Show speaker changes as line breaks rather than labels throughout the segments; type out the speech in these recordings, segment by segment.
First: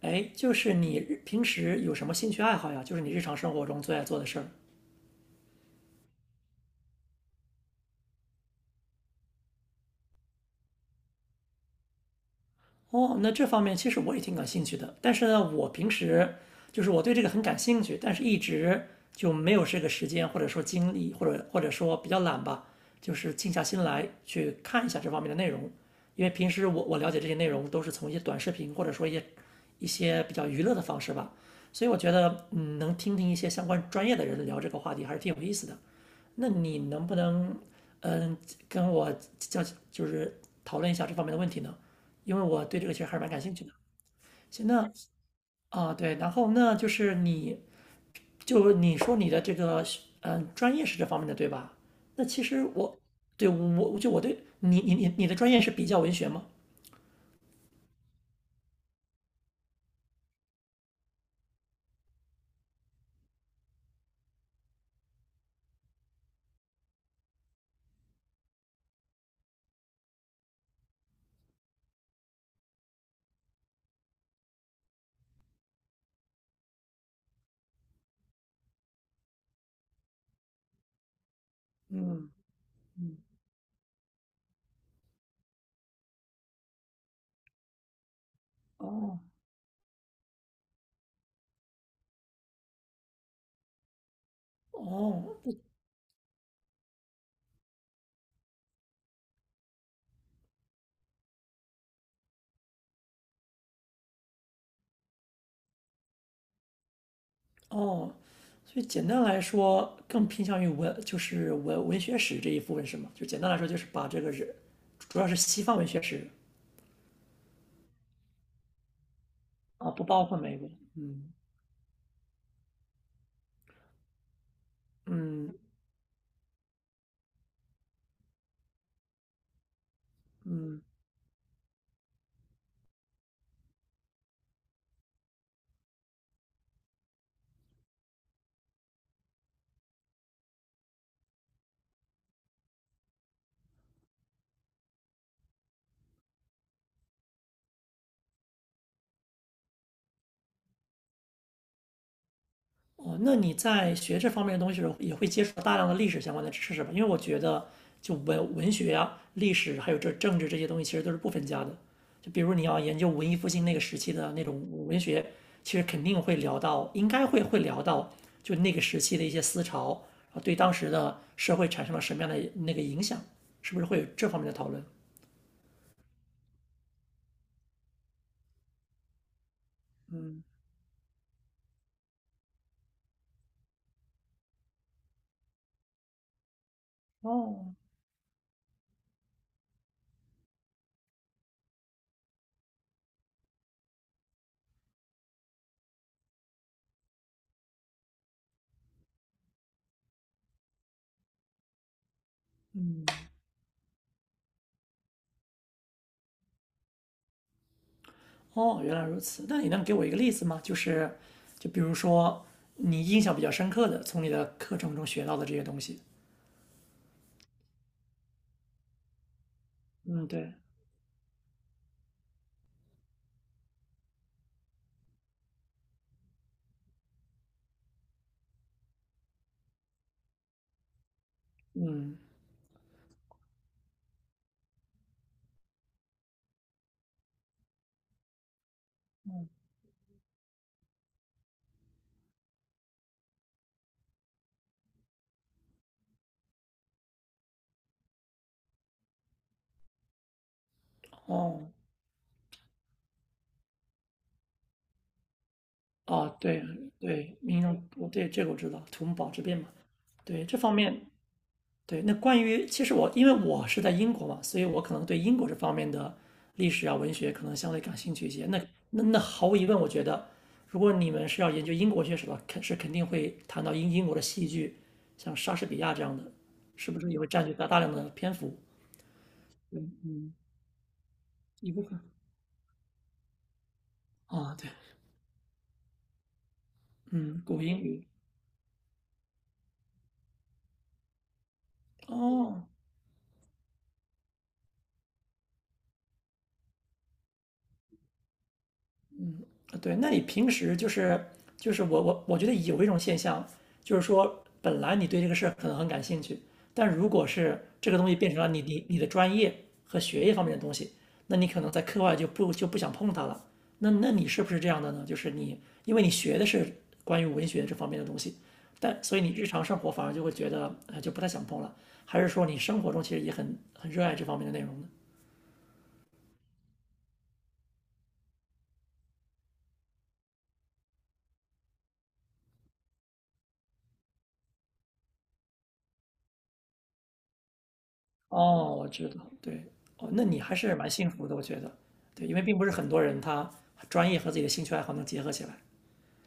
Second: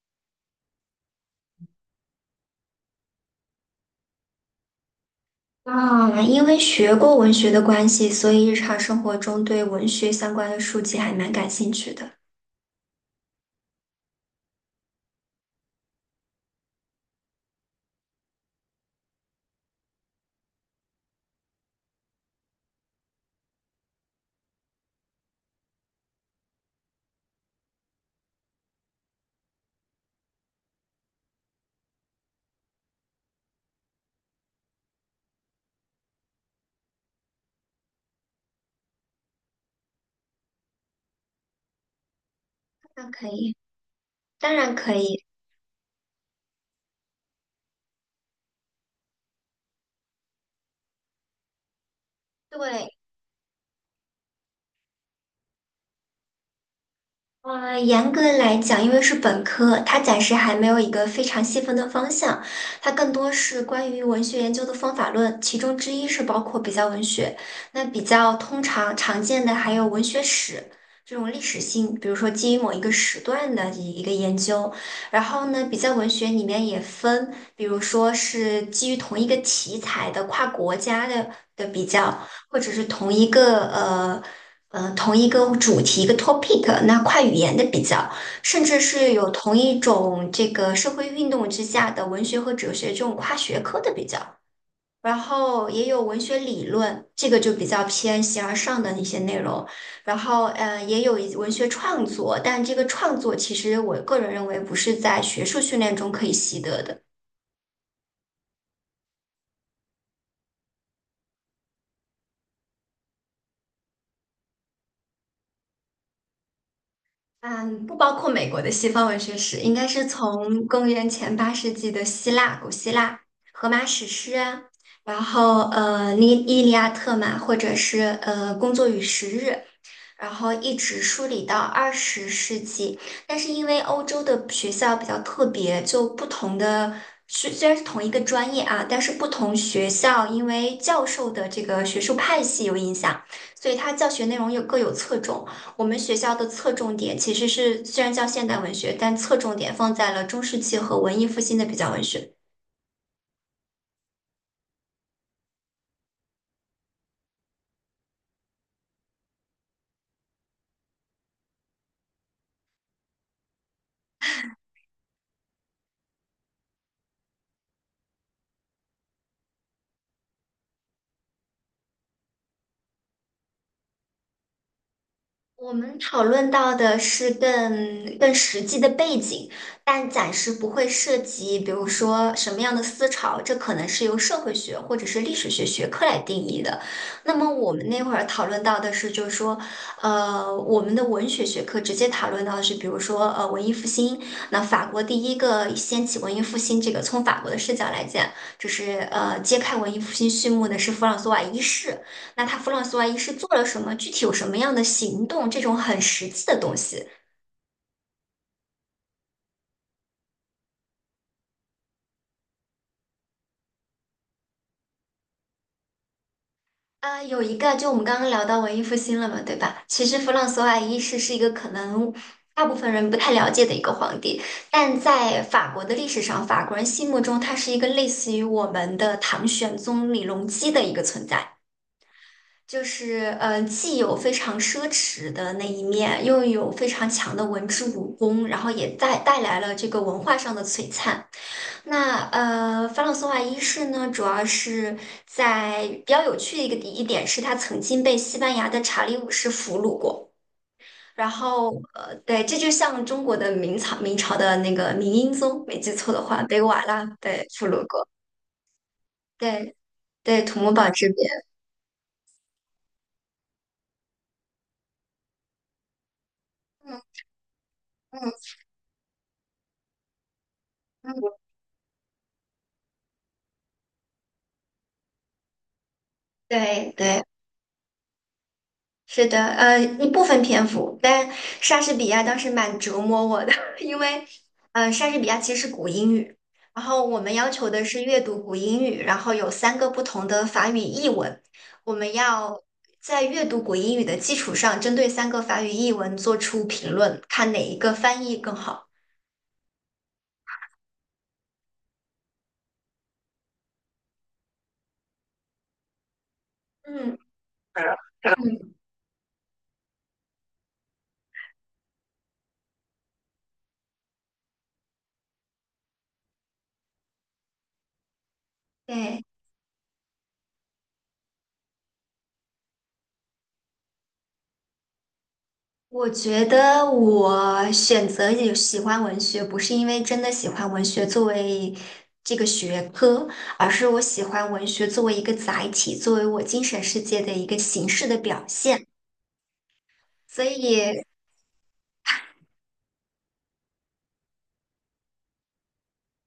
哎，就是你平时有什么兴趣爱好呀？就是你日常生活中最爱做的事儿。
啊，因为学过文学的关系，所以日常生活中对文学相关的书籍还蛮感兴趣的。
哦，那这方面其实我也挺感兴趣的，但是呢，我平时就是我对这个很感兴趣，但是一直就没有这个时间，或者说精力，或者说比较懒吧，就是静下心来去看一下这方面的内容。因为平时我了解这些内容都是从一些短视频，或者说一些比较娱乐的方式吧，所以我觉得能听听一些相关专业的人聊这个话题还是挺有意思的。那你能不能嗯跟我交，就是讨论一下这方面的问题呢？因为我对这个其实
那
还是
可
蛮感兴
以，
趣的。
当
行，
然
那
可以。
啊，对，然后那就是你就你说你的这个专业是这方面的对吧？那其实
对。
我对，我就我对你的专业是比较文学吗？
严格来讲，因为是本科，它暂时还没有一个非常细分的方向，它更多是关于文学研究的方法论，其中之一是包括比较文学。那比较通常常见的还有文学史这种历史性，比如说基于某一个时段的一个研究。然后呢，比较文学里面也分，比如说是基于同一个题材的跨国家的比较，
嗯，
或者是同一个主题、一个 topic，那跨语言的比较，甚至是
哦，
有同一种这个社会运动之下的文学和哲学这种跨学科的比较，然
哦不，
后也有文学理论，这个就比较偏形而上的一些内容，然后也有一文学创作，但这个创作其实我个人认为不是在学术训练中可以习得的。
哦，所以简单来说，更偏向于文，就是文学史这一部分是吗？就简单来说，就是把这个人，主要是西方文学史
嗯，不包括美国的西方文学史，应该
啊，不
是
包括美
从
国。
公元
嗯，
前8世纪的希腊、古希腊、荷马史诗啊。然
嗯，
后《伊利亚特》嘛，或者是《工作与时日》。然后一
嗯，
直梳理到20世纪。但是因为欧洲的学校比较特别，就不同的，虽然是同一个专业啊，但是不同学校因为教授的这个学术派系有影响，所以它教学内容又各有侧重。我们学校的侧重点其实是虽然叫现代文学，但侧重点放在了中世纪和文艺复兴的比较文学。
哦，那你在学这方面的东西的时候，也会接触到大量的历史相关的知识吧？因为我觉得，就文学啊、历史还有这政治这些东西，其实都是不分家的。就比如你要研究文艺复兴那个时期的那种文学，其实肯定会聊到，应该会聊到，就那个时期的一些思潮，啊，对当时的社会产生了什么样的那个影响，是不是会有这方面的讨论？
我们讨论到的是更实际的背景，但暂时不会涉及，比如说什么样的思潮，这可能是由社会学或者是历史学学科来定义的。那么我们那会儿讨论到的是，就是说，我们的文学学科直接讨论到的是，比如说，文艺复兴。那法国第一个掀起文艺复兴这个，从法国的视角来讲，就是揭开文艺复兴序幕的是弗朗索瓦一世。那他弗朗索瓦一世做了什么？具体有什么样的行动？这种很实际的东西。
哦，原来如此。那你能给我一个例子吗？就是，就比如说你印象比较深刻的，从你的课程中学到的这些东西。
啊、有一个，就我们刚刚聊到文艺复兴了嘛，对吧？其实
嗯，
弗朗
对，
索瓦一世是一个可能大部分人不太了解的一个皇帝，但在法国的历史上，法国人心目中他是一个类似于我们的唐玄宗李隆基的一个存在。
嗯，
就是既有非常奢侈的那一面，又有非常强的文治武功，然后也带来了这个文化上的璀璨。那法朗索瓦一世呢，主要是在比较有趣的一个一点是，他曾经被西班牙的查理五世俘虏过。然
哦，
后对，这就像中国的明朝的那个明英宗，没记错的
哦，
话，被
对，
瓦剌
对，
对
民
俘
众，
虏过。
我对这个我知道，土木堡之变嘛。
对对，
对，这
土木
方
堡
面，
之变，
对，那关于，其实我因为我是在英国嘛，所以我可能对英国这方面的历史啊、文学可能相对感兴趣一
嗯
些。那，那那毫无疑问，我觉得如果你们
嗯，
是要研究英国学史的话，肯是肯定会谈到英国的戏剧，像莎士比亚这样的，是
对
不是也
对。
会占据大量的篇幅
是的，一部分篇幅，但
一
莎
部
士
分
比亚当时蛮折磨我的，因为，
啊？对，
莎士比亚其实是古英语，然后我们
嗯，
要
古
求
英
的是
语，
阅读古英语，然后有三个不同的法语译文，我们要
哦，
在阅读古英语的基础上，针对三个法语译文做出评论，看哪一个翻译更好。
对，那你平时就是，就是我觉得有一种现象，就是说本来你对这个事儿可能很感兴趣，但如
嗯
果是这个东西变成了你
嗯，
你你的专业和学业方面的东西，那你可能在课外就不想碰它了。那，那你是不是这样的呢？就是你，因为你学的是关于文学这方面的东西，但所以
对。
你日常生活反而就会觉得就不太想碰了，还是说你生活中其实也很热爱这方面的内容呢？
我觉得我选择也喜欢文学，不是因为真的喜欢文学作为这个学科，而是我喜欢文学作为一个载体，作为我精神世界的一个形式的表
哦，
现。
我知道，对，哦，那你
所
还是蛮
以，
幸福的，我觉得，对，因为并不是很多人他专业和自己的兴趣爱好能结合起来。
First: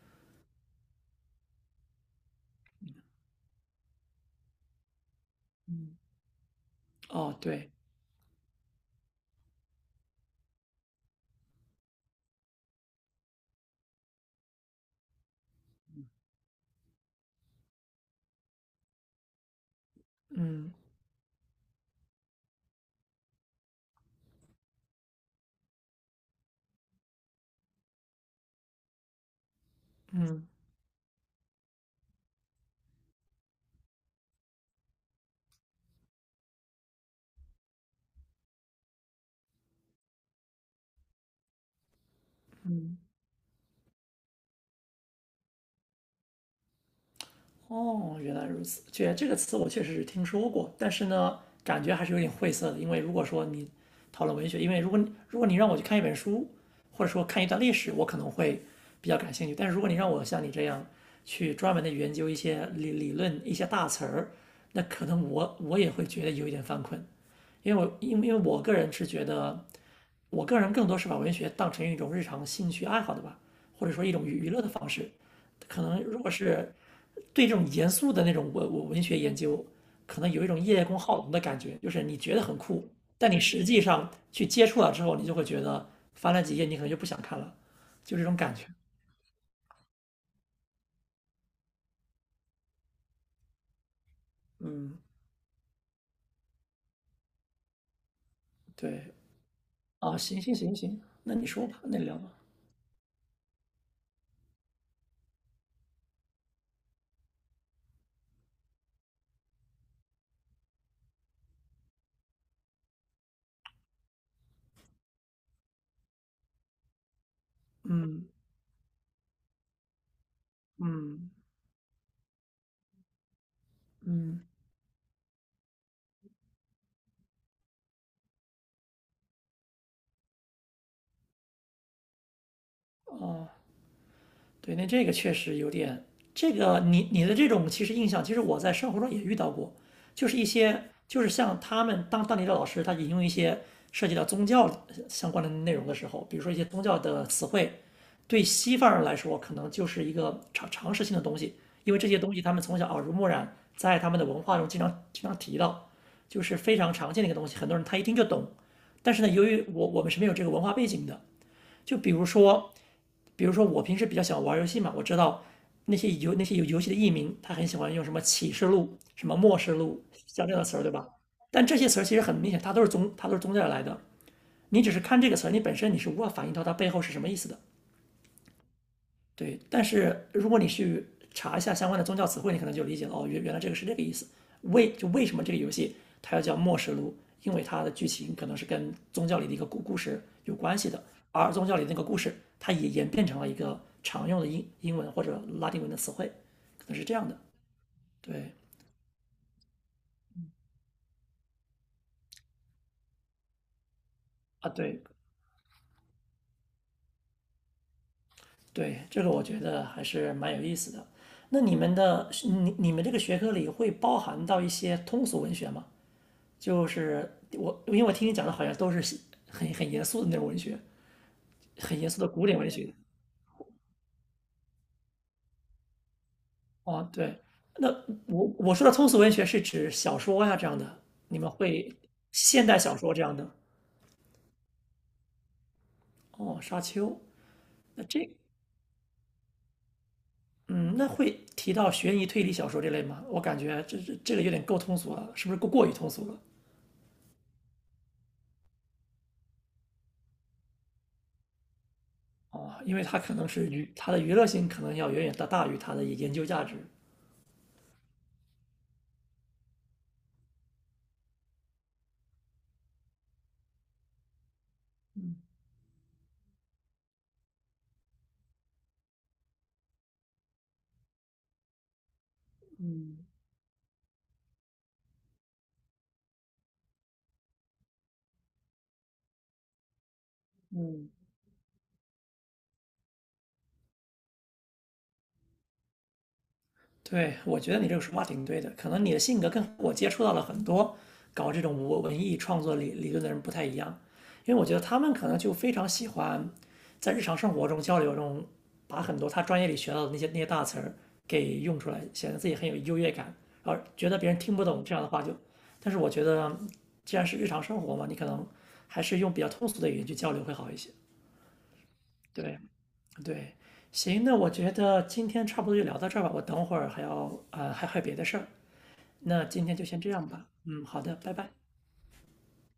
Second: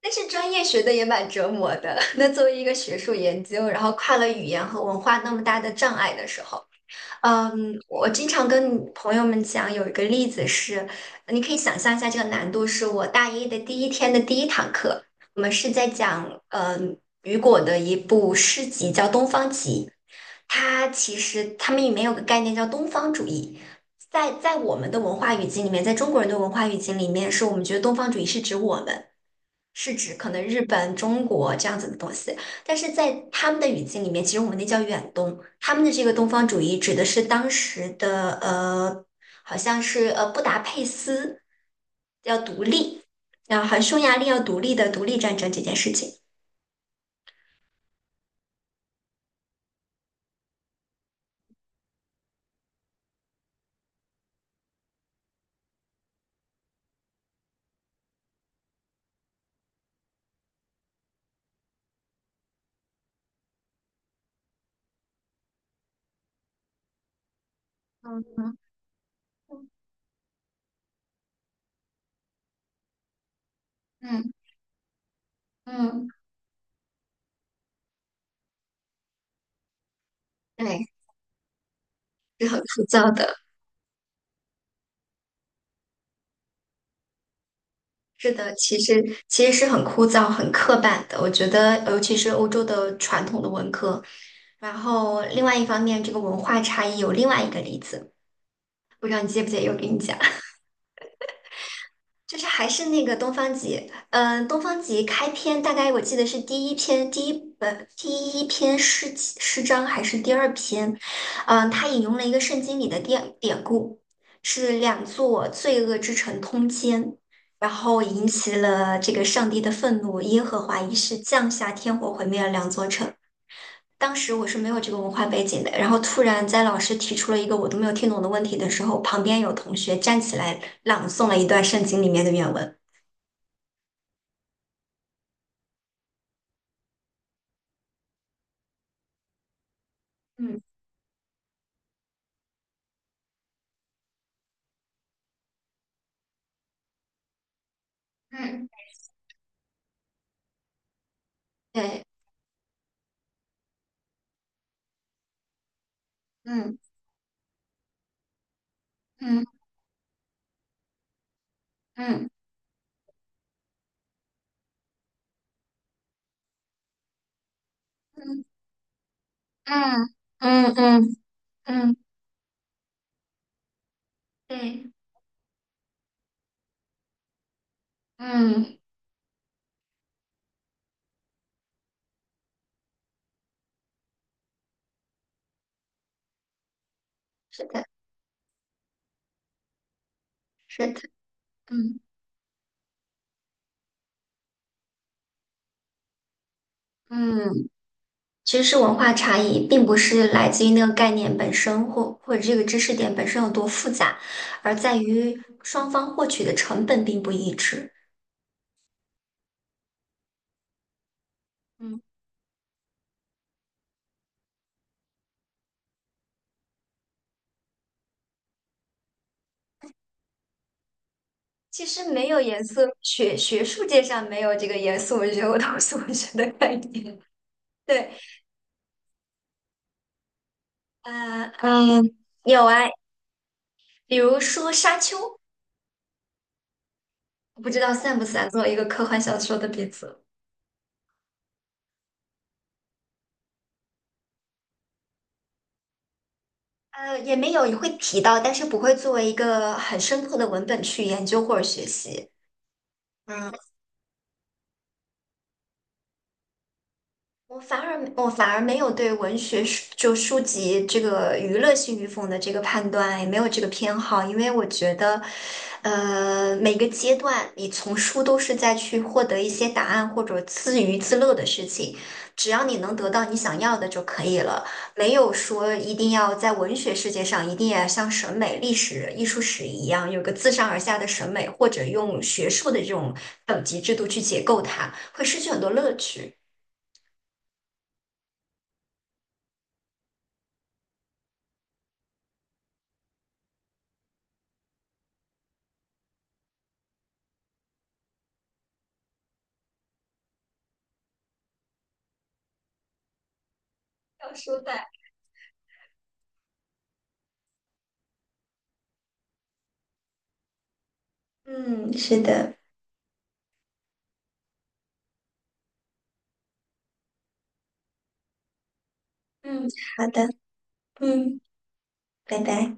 但是专业学的也蛮折磨的。那作为一个学术研究，然后跨了语言和文化那么大的障碍的时候。
哦，对，
嗯，我经常跟朋友们讲，有一个例子是，你可以想象一下这个难度，是我大一的第一天的第一堂课，我们是在讲，雨果的一部诗集叫《东方集》，
嗯，
它其实他们里面有个概念叫东方主义，在我们的文化语境里面，在中国人的文化语境里面，是我们觉得东方主义是指我们。是指可能
嗯。
日本、中国这样子的东西，但是在他们的语境里面，其实我们那叫远东，他们的这个东方主义指的是当时的呃，好像是布达佩斯要独立，然后好像匈牙利要独立的独立战争这件事情。
哦，原来如此。确，这个词我确实是听说过，但是呢，感觉还是有点晦涩的。因为如果说你讨论文学，因为如果你，如果你让我去看一本书，或者说看一段历史，我可能会比较感兴趣。但是如果你让我像你这样去专门的研究一些理论、一些大词儿，那可能我也会觉得有一点犯困，因为我，因为
嗯
我个人是觉得，我个人更多是把文学当成一种日常兴趣爱好的吧，或者说一种
嗯
娱乐的方式。可能
嗯，
如果是对这种严肃的那种，文，我文学研究，可能有一种叶
对，
公好龙的感觉，就是你觉得
是
很
很枯
酷，
燥
但
的。
你实际上去接触了之后，你就会觉得翻了几页你可能就不想看了，就这
是
种
的，
感觉。
其实是很枯燥、很刻板的。我觉得，尤其是欧洲的传统的文科。然
嗯，
后，另外一方面，这个文化差异有另外一个例子。不知
对，
道你介不介意我给你
啊，
讲。
行行行行，那你说吧，那你聊 吧。
就是还是那个东方极，东方极开篇大概我记得是第一篇，第一本第一篇诗集诗章还是第二篇，他引用了一个圣经里的典故，是两座罪恶之城通奸，然后引
嗯，
起了这个上帝的愤怒，耶和华一世
嗯，
降下天火毁灭了两座城，当时
嗯，
我是没有这个文化背景的，然后突然在老师提出了一个我都没有听懂的问题的时候，旁边有同学站起来朗诵了一段圣经里面的原文。
哦、对，那这个确实有点，这个你你的这种其实印象，其实我在生活中也遇到过，就是一
嗯
些，就是像他们当地的老师，他引用一些涉及到宗教相关的内容的时候，比如说一些宗教的词汇，对
嗯
西方人来说可能就是一个常识性的东西，因为
对，
这些东西他们从小耳濡目染，在他们的文化中经常提到，就是非
嗯
常常见的一个东西，很多人他一听就懂。但是呢，
嗯
由于我们是没有这个文化背景的，就比如
嗯
说比如说我平时比较喜欢玩游戏嘛，我知道那些游，那些游戏的艺名，他很喜欢用什么
嗯
启示录、什么末世录，
嗯
像这样的
嗯
词儿，对吧？
嗯
但这些
嗯，
词儿其实很明显，它都是宗教来的。你只
对，
是看这个词儿，你本身你是无法反映到它背后是什么意思的。
嗯，
对，但是如果你去查一下相关的宗教词汇，你可能就理解了，哦，原来这个是这个意思。为什么这个游戏它要叫《末世录》，因为
是
它
的，
的剧情可能是跟宗教里的一个故事有关
是
系
的。
的，而宗教里的那
嗯
个故事，它也演变成了一个常用的英文或者拉丁文的词汇，可能是这样的。
嗯
对
其实是文化差异，并不是来自于那个概念本身或这个知识点本身有多复杂，
啊，
而在
对，
于双方获取的成本并不一致。
对，这个我觉得还是蛮有意思的。那你们
嗯。
的你，你们这个学科里会包含到一些通俗文学吗？就是我，因为我听你讲的好像都是很严肃的那种文学，
其
很严
实
肃
没
的
有
古典
颜
文
色
学。
学术界上没有这个严肃文学和通俗文学的概
哦，
念。
对，那
对。
我说的通俗文学是指小说呀、这样的，你
呃
们会，
嗯，有
现代
啊，
小说这样的。
比如说《沙丘》，
哦，沙丘，
不知道
那
算不
这，
算作为一个科幻小说的鼻祖。
嗯，那会提到悬疑推理小说这类吗？我感觉这个有点够通俗了，是不是过于通俗了？
也没有也会提到，但是不会作为一个很深刻的文本去研究或者学习。
哦，因为它可能
嗯。
是娱，它的娱乐性可能要远远大于它的研究价值。
我反而没有对文学书就书籍这个娱乐性与否的这个判断，也没有这个偏好，因为我觉得，每个阶段你从书都是在去获得一些答案或者自娱自乐的事情，只要你能得到你想要的就可以了，没有说一定要在文学世界上一定要像审美、历史、艺术史一样有个自上而下的审美，或者用学术的这种等级制度去解构它，会失去很多乐趣。
对，我觉得你这个说法挺对的。可能你的性格跟我接触到了很多搞这种文艺创作理论的人不太一样，因为我觉得他们可能就非常喜欢在日常生活中交流中，把很多他专业里学到的那些大词儿给用出来，显得自己很有优越感，然后觉得别
要
人听
说
不懂这样的话就。但是我觉得，既然是日常生活嘛，你可能还是用比较通俗的语言去交流会好一些。
嗯，是的，
对，对，行，那我觉得今天差不多就聊到这儿吧，我等会儿还要，还有别的事儿，那今
嗯，
天就先
好
这样
的，
吧。嗯，好的，拜
嗯，
拜。
拜拜。